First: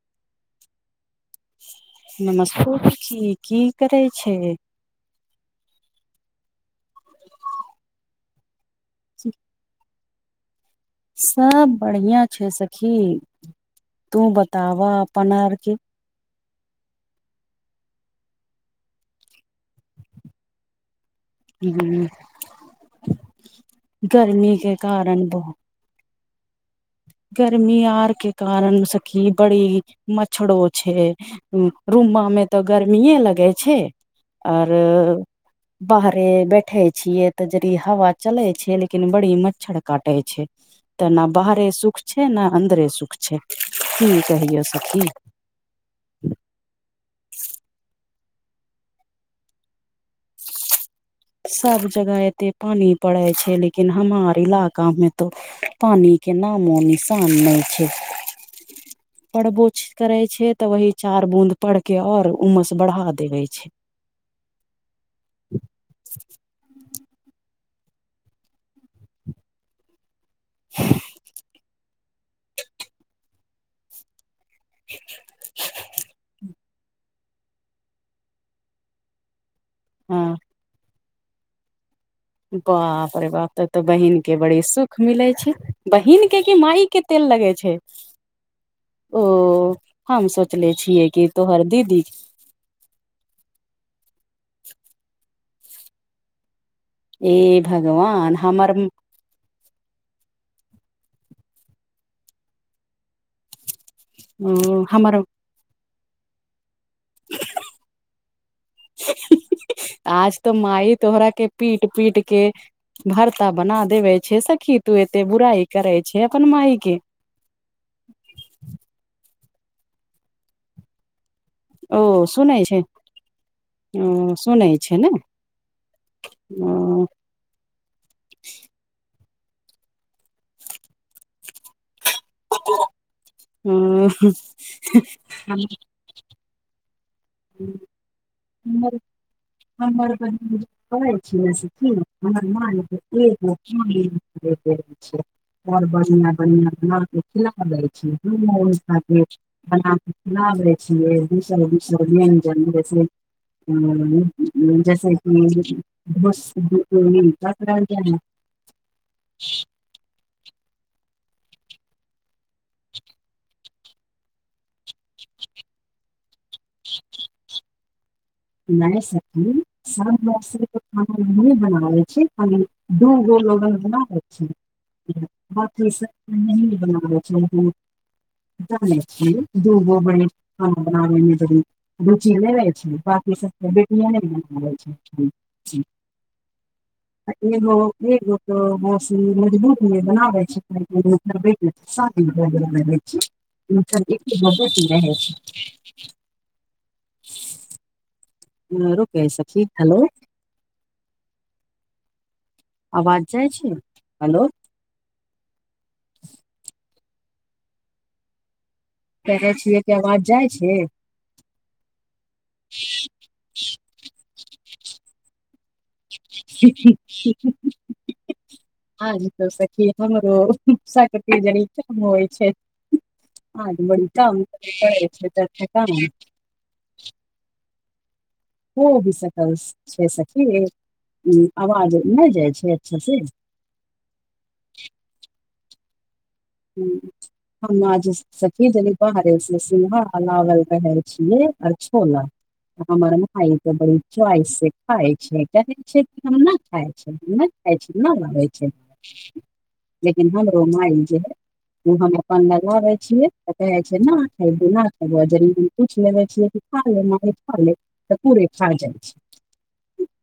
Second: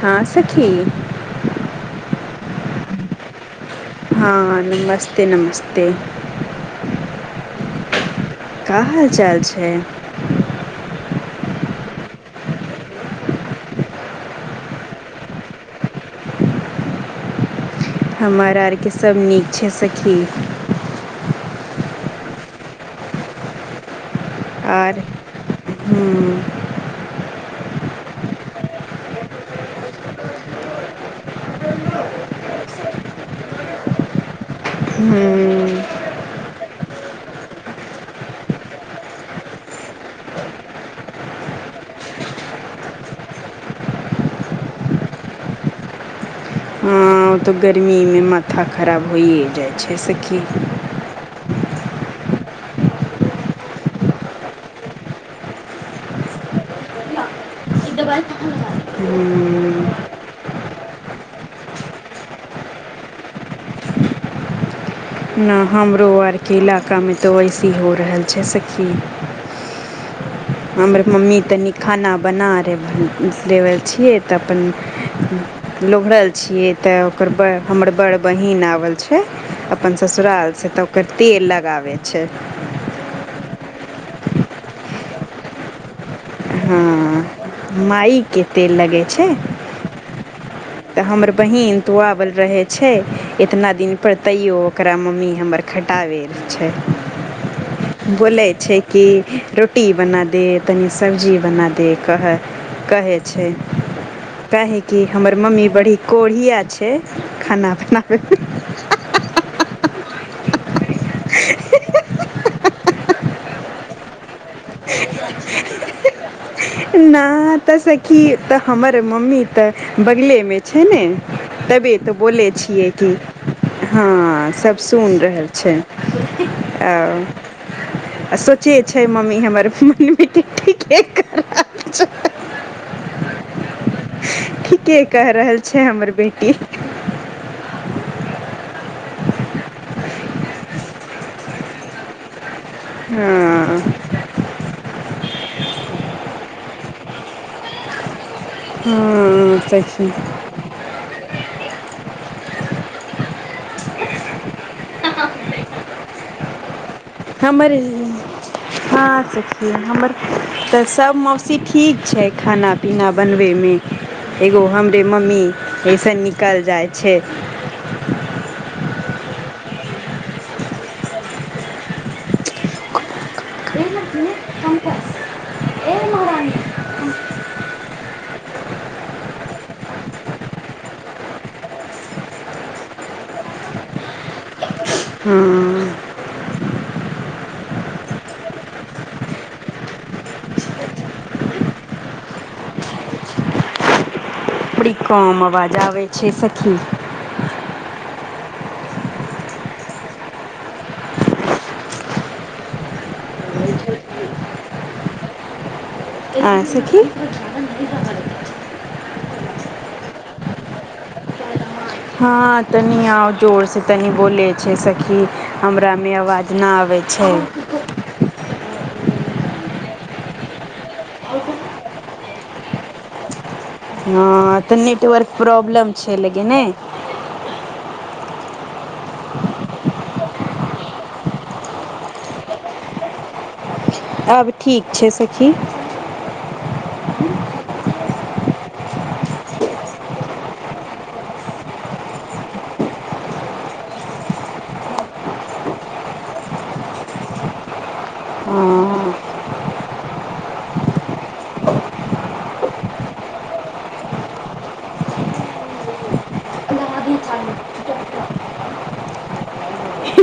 हां ठिक छी नमस्तकार की की करेछी हँ नमस्ते नमस्ते [inaudible] कहाल चाल छै सब बढ़िया छै सखी तू बताबह अपन आरके हमर आरके सभ नीक छै सखी ह गर्मी के कारण बहुत हँ गर्मी आर के कारण स मच्छरो छै रूममा मे तऽ गर्मीए लगै छै आर हूँ बाहरे बैठे छियै तऽ यदि हवा चले छै लेकिन बड़ी मच्छर काटे छै तऽ नहि बाहरे सुख छै ने अन्दरे सुख छै की कहियो सखी हँ तऽ गर्मीमे माथा खराब होइए जाइ छै से किी सब जगह एते पानी पड़े छै लेकिन हमार इलाका मे तो पानी के नामो निशान नहि छै ब [inaudible] हूँ बोछ करे छै तऽ वही चार बूंद पढ़ के और उमस बढ़ा देवे छै नहि हमरो आर केलक का मे तो ओसी हो रहल छै सखी [inaudible] हमर मम्मी तन खाना बना ले दैबल छियै तऽ अपन लुरहल छियै तैन ओकर हमर बड़ बहिन आबल छै अपन हँ ससुरालसँ तऽ ओकर तेल लगाबै छै बाप रे बाप तब तऽ बहिन केँ बड़ी सुख मिले छै बहिन केँ केँ हँ माई केँ तेल लगे छै माइके तेल लगै [inaudible] ओ छै हम सोचले छी तऽ किया की हमर तोहर बहिन दीदी तऽ आबल रहै छै एतना दिन पर तैयो ओकरा मम्मी हमर खटाबै छै ए [unintelligible] भगवान बोलै हमर छै कि रो टी बना दे तनी सब्जी बना दे कहै [inaudible] कहै छै [inaudible] काहेकि हमर मम्मी बड़ी कोरीया आ छै खाना बनाबै में [unintelligible] आज तऽ माइ तोहरा केँ पीट पीट केँ भर्ता बना देवे छै सखी तू एते बुराइ करे छै छै ओकर माई ना तऽ सखी तऽ हमर मम्मी तऽ बगलेमे छै ने तबै ओ तऽ बोले सुनै छै छियै की ओ हँ सुनै सब छै ने सुनि रहल छै [inaudible] आ ओ आ सोचे छै मम्मी हमर [unintelligible] [unintelligible] ठीके कहि रहल छै [unintelligible] हमर बेेटी [unintelligible] [unintelligible] हमर [inaudible] हमर बहिन करै छै न सखी हमर माँ नै हँ हँ सखी [unintelligible] [unintelligible] [unintelligible] [unintelligible] [unintelligible] हमर [unintelligible] हँ सखी हमर तऽ सब मौसी ठीक छै खाना पीना बनबे में एगो हमरे मम्मी ऐसन निकल जाइ छै नै सखी सब के खानाी बना लैत छी ख दू गो लोगन बना लैत छी [unintelligible] [unintelligible] रुचि नै लेे छै बकि सब के हँ [unintelligible] [unintelligible] [unintelligible] [unintelligible] बरी कम आवाज आबै छै सखी। [inaudible] रुक ए सखी हेलो आवाज जाइ छै हेलो सिखी [unintelligible] कहे छियै कि अवाज जाइ छै? हँ तनि आउ जोरसँ तनी बोलै छै। सखी। हमरा में आवाज नहि आबै छै। हाहाहा। हा त सखी हमरो पूज होइ छै। हँ आज बरी हँ टांग दर्द करय छय। केने। हो भी सकय छै। सखी आवाज नहि जाइ छै। अच्छा से। आब ठीक छै। सखी। ह हम आज। सखी जनी बाहरे से सोहा लागल रहे छिय आ छोला। हमर माय त बड़ी चॉइस से खााय छै। कहे छै। कि हम नहि खाय छै। आबय छै। ना बनबे। हँ। लेकिन हमरो माई जे है। ओ हम अप्पन लगाबै छियै तऽ कहै छै। नहि खेबौ खेबो हम पूछि लेबै छियै। खा ले लादी माई खा ले त चाही पूरे खा जाइ छै।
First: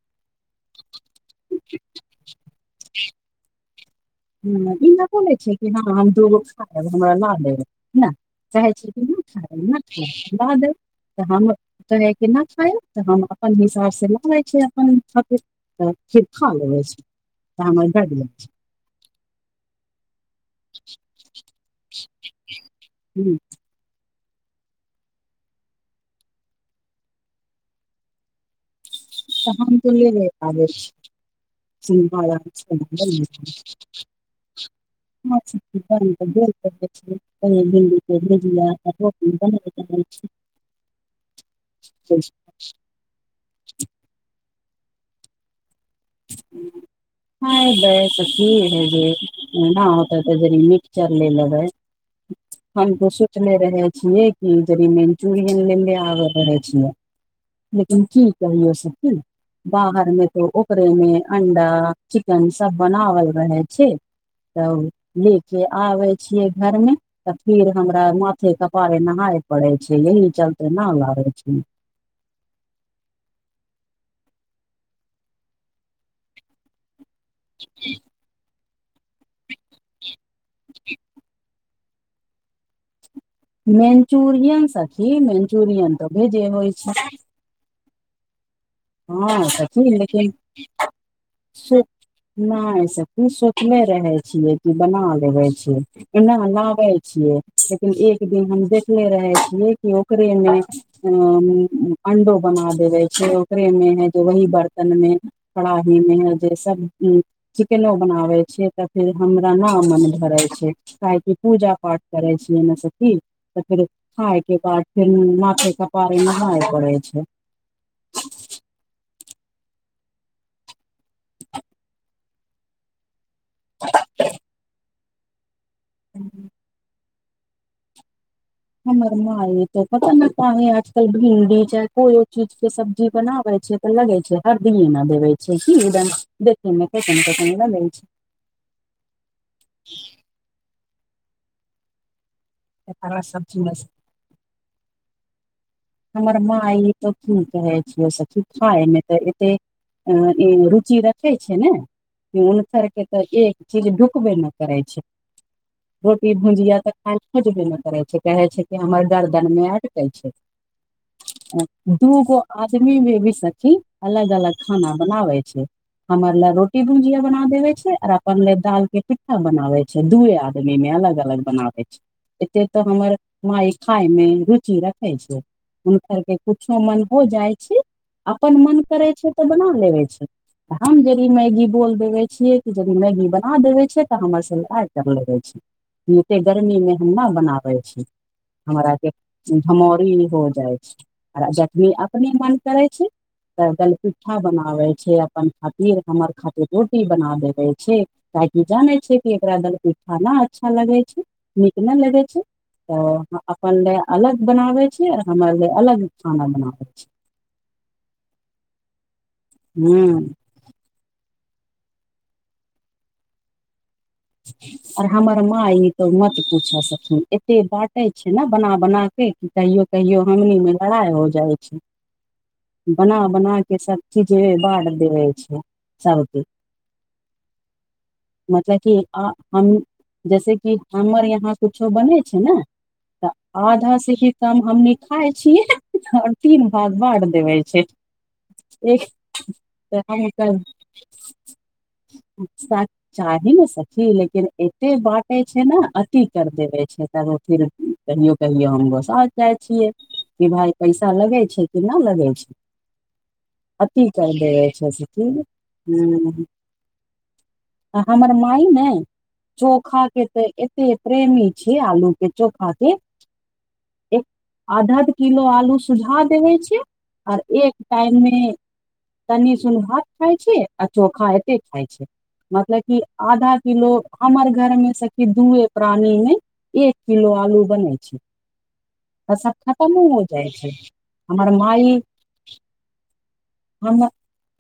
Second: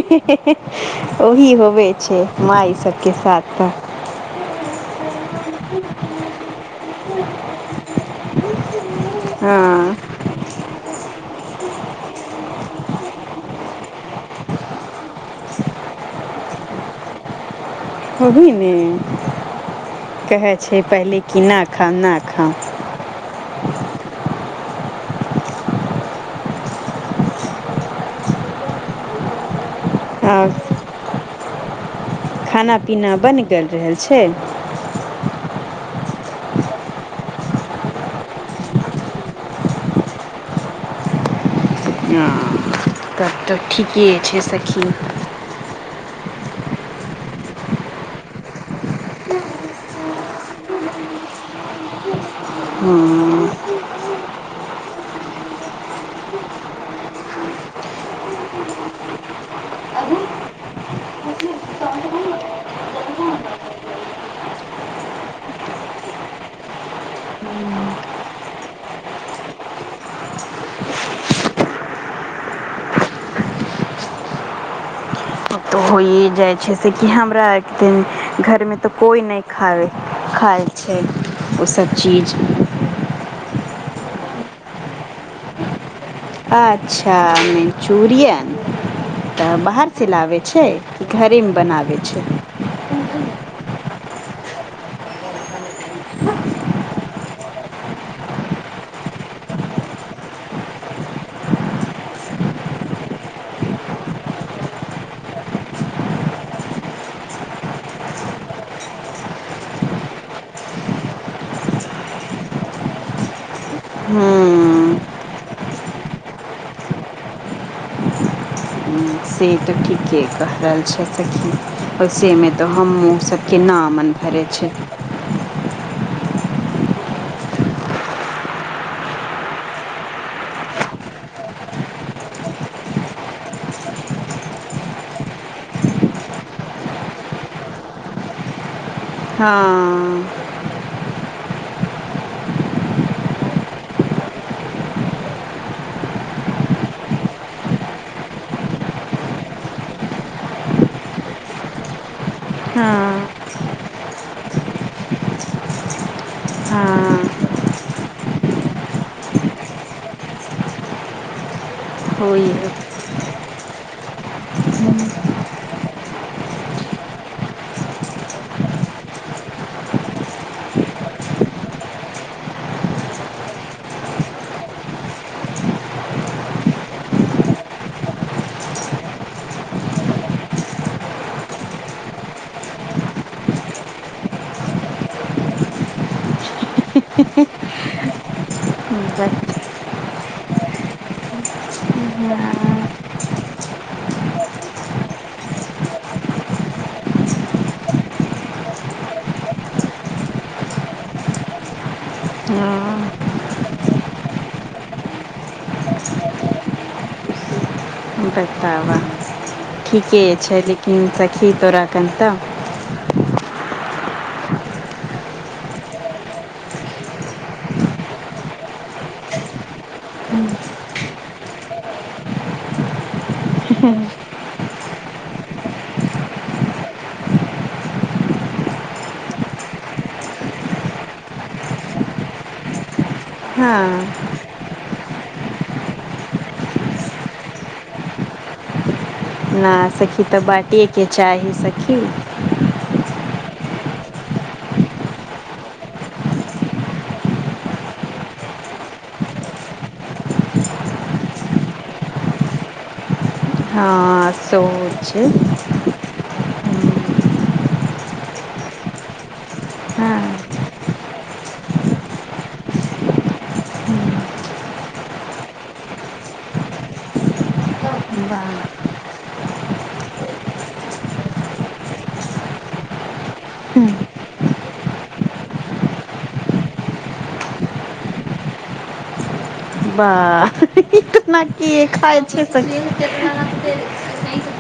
हे हे हे ओही होबे छै। माई सभ के साथ तऽ। ह ई न बोलै छै। कि हँ हम दूगो खाब हमरा लऽ लेब ना। चाहै छै। कि नहि खाय न हँ खा ल दे। तऽ हम कहै के नहि खाय तऽ हम अप्पन हिसाब से न लै छै। अपन ख। तऽ खा लेबै छै। त। ओहि ने कहै छै। पहिले कि नहि खाब नहि खाब। हूम्म। त हम त लेले आबय आब छी सिघड़ा। खाना पीना बनि गेल रहल छै। मांछ के के झोर। भिंडी के भुजिया आ रोटी बन। रहल छय। ह तब तऽ ठीके छै। सखी। हूँ। ह गेय तऽ की है जे न होत तऽ जेनी मिक्सचर लय बै। हम त हँ सुत्लै रहे। [unintelligible] लेकिन की कहियो सखी बाहर मे त। ओकरे में अंडा चिकन सभ बनावल रहे छै। तब ले के आबै छियै घरमे। तऽ फिर हमरा माथे कपारे नहाय पड़े छै। यह चलते न लाबे छिय। इ जाय छै। से कि हमरा एक द घोर में त कोई न खाबे। खाइ छै। ओसभ चीज। मंचूरियन साखी मंचूरियन। अच्छा मंचूरियन। हँ तऽ बाहर सखी से लेकिन लाबे छै। घोरे मे बनावे छै। ह। ई सोचने रहे छियै कि बना लेबे छी। न लाबै छियै लेकिन एक दिन हम देखले रहे छियै कि ओकरे में। अ अंडो बना देबे छै ओकरे मे है त वही बर्तन मे कढ़ाइी मे जे सब की चिकेनो बनाबै छियै तऽ फेर हमरा ना मोन भरै छै काहै की पूजा पाठ करै छीयै न सखी तऽ फेर खाय के हूँ बाद फेर माथे कपारे नहाय पड़ै छै से तऽ ठीके कहि रहल छै सखि से मे तऽ हमु स की ना मन भरै छै [inaudible] हमर माय ते पता ने काहे आज कल भिर कोनो चीज के सब्जी बनाबै छै लगै छै हरदि महिना देवे छै की देखै मे केहन केहन लगै छै हँ हला सब्जी बस हमर माय त कि कहै छिय सखी खाय मे त एते अँ ई रुचि रखै छै ने हुनकर के हँ तऽ एक चीज ढुकबे न करै छै रोटी भुजिया तऽ हँ खाय खोजबे नै करै छै कहै छै कि हमर गर्दन मे अटकै छै दूगो होइ आदमी मे भी सखी अलग अलग खाना बनाबै छै हमर लेय रोटी भुंजिया बना देवे छै और अपन लेय दाल के टिट्ठा बनावै छै दुए आदमि मे अलग अलग बनाबै छै एते तऽ हमर माय खाय मे रुचि रखै छै हुनकर के कुछो मन हो जाइ छै अपन मन करै छै तऽ बना लेबे छै तऽ हम यदि मैगी बोल देबै छियै कि यदि मैगी बना देबै छियै तऽ हमर संग आर कर लगै छै एते गर्मी मे हम न बनाबै छी हमरा हँ के धमौरी हो जाइ छै आ जखनी अपने मन करै छै तऽ दैलपिट्ठा बनाबै छै अपन खातिर हमर खातिर रोटी बना देबै छै ताकि जानै छैै कि एकरा दालपिठा न अच्छा लगै छै नीक न लगै छै तऽ अपन लेय अलग बनाबै छी आ हमर लेय अलग खाना बनाबै छी बताबऽ हूँ ठीके छै लेकिन सखी तोरा कनि तऽ आर हमर माँय ई के मत पूछय सखी एते बाँटे छै न बना बना क कहियो कहियो हमनी मे लड़ाइ हो जाइ छै बना बना क सब चीजबे बाट देबे छै सबके मतलब की आ हम जैस कि हमर यहाँ कुछो बनेै छै ने तऽ आधा से हँ ही काम हमनी खाय छीयै आओर तीन भाग बाट देबे छै ह [unintelligible] इस्स ना सखी तऽ बाँटेके चाही सखी सा चाहि न स की लेकिन एते बाँटे छै न अती कर देबे छै तब फिर कहियो कहियो हम गोसा जाय छियै कि भाय पैसा लगै छै कि न लगै छै। हँ अति कर देबे छ सोच सखि हूँ आ हमर माय नै चोखा हँ के तऽ एते प्रेमी छीयै आलू के चोखा के [inaudible] आध अध किलो आलू सुझा देबै छीयै आर एक टाइम मे वाह कनि सुन भात खाइ छै आ चोखा एते खाइ छै मतलब कि आधा किलो हमर घर में सखी दूए प्राणी मे एक किलो आलू बने छै [inaudible] आ सब खतमो हो जाइ वाह छै ई केना हमर की माई खाइ छै सखी [inaudible] हम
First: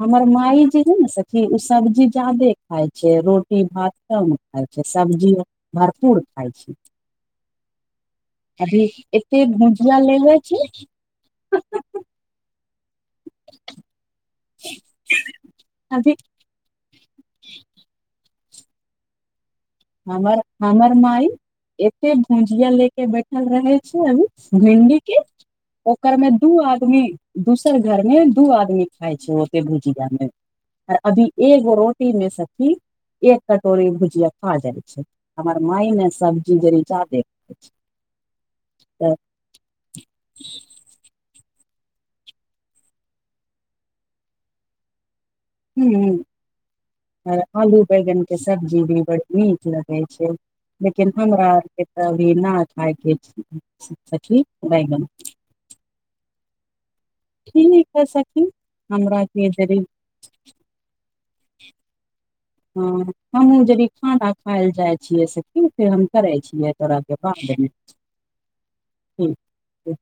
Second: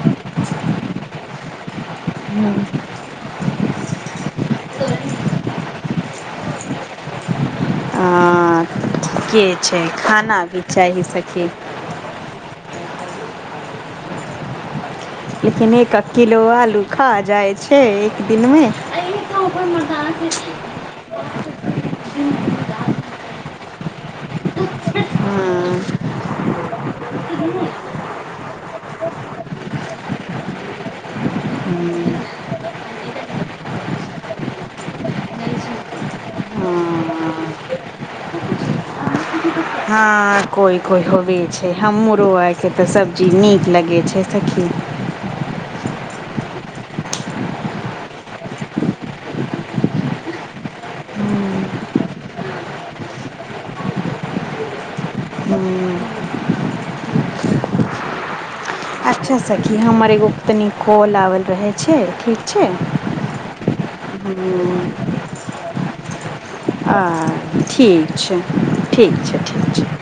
हमर माई जे है ने सखी ओ सब्जी जदे खाय छै रो टी भात कम खाइ छै सब्जी भरपूर खाइ छै। हँ अभी के एतेक छै भुजिया लेबै खाना भी छी- चाही सखी [inaudible] [unintelligible] लेकिन एक एक अभी किलो आलू खा जाइ छै एक दिन में हमर हमर माई [inaudible] एते भुजिया ले केँ बैठल रहे छै अभी भिंडी केँ ओकर में दू आदमी दोसर घरमे दू आदमी खाइ छै ओते भुजिया में अभी एगो रोटी में सखी एक कटोरी भुजिया खा जाइ छै हमर माई ने सब्जी तनी जादे खाय छै। [inaudible] हँ कोइ कोइ होबे छै हमँरो आर केँ तऽ सब्जी नीक लगैत छै सखी। हू [inaudible] आर आलू बैगन केँ सब्जी भी बड़ नीक लगे छै। लेकिन हमरा आर केँ तऽ अभी ना खाय केँ छैय सखी बैगन। [unintelligible] ठीक हय सखी हमरा अच्छा के सखी जरी हमर एगो तनी कॉल आबल रहै छै ठीक छै हँ हमहूँ जनी खाना खायले हूँ जाय छियै सेखी फेर हम करे छियै तोरा आ के बाद मे ठीक छै ठीक छै ठीक छै।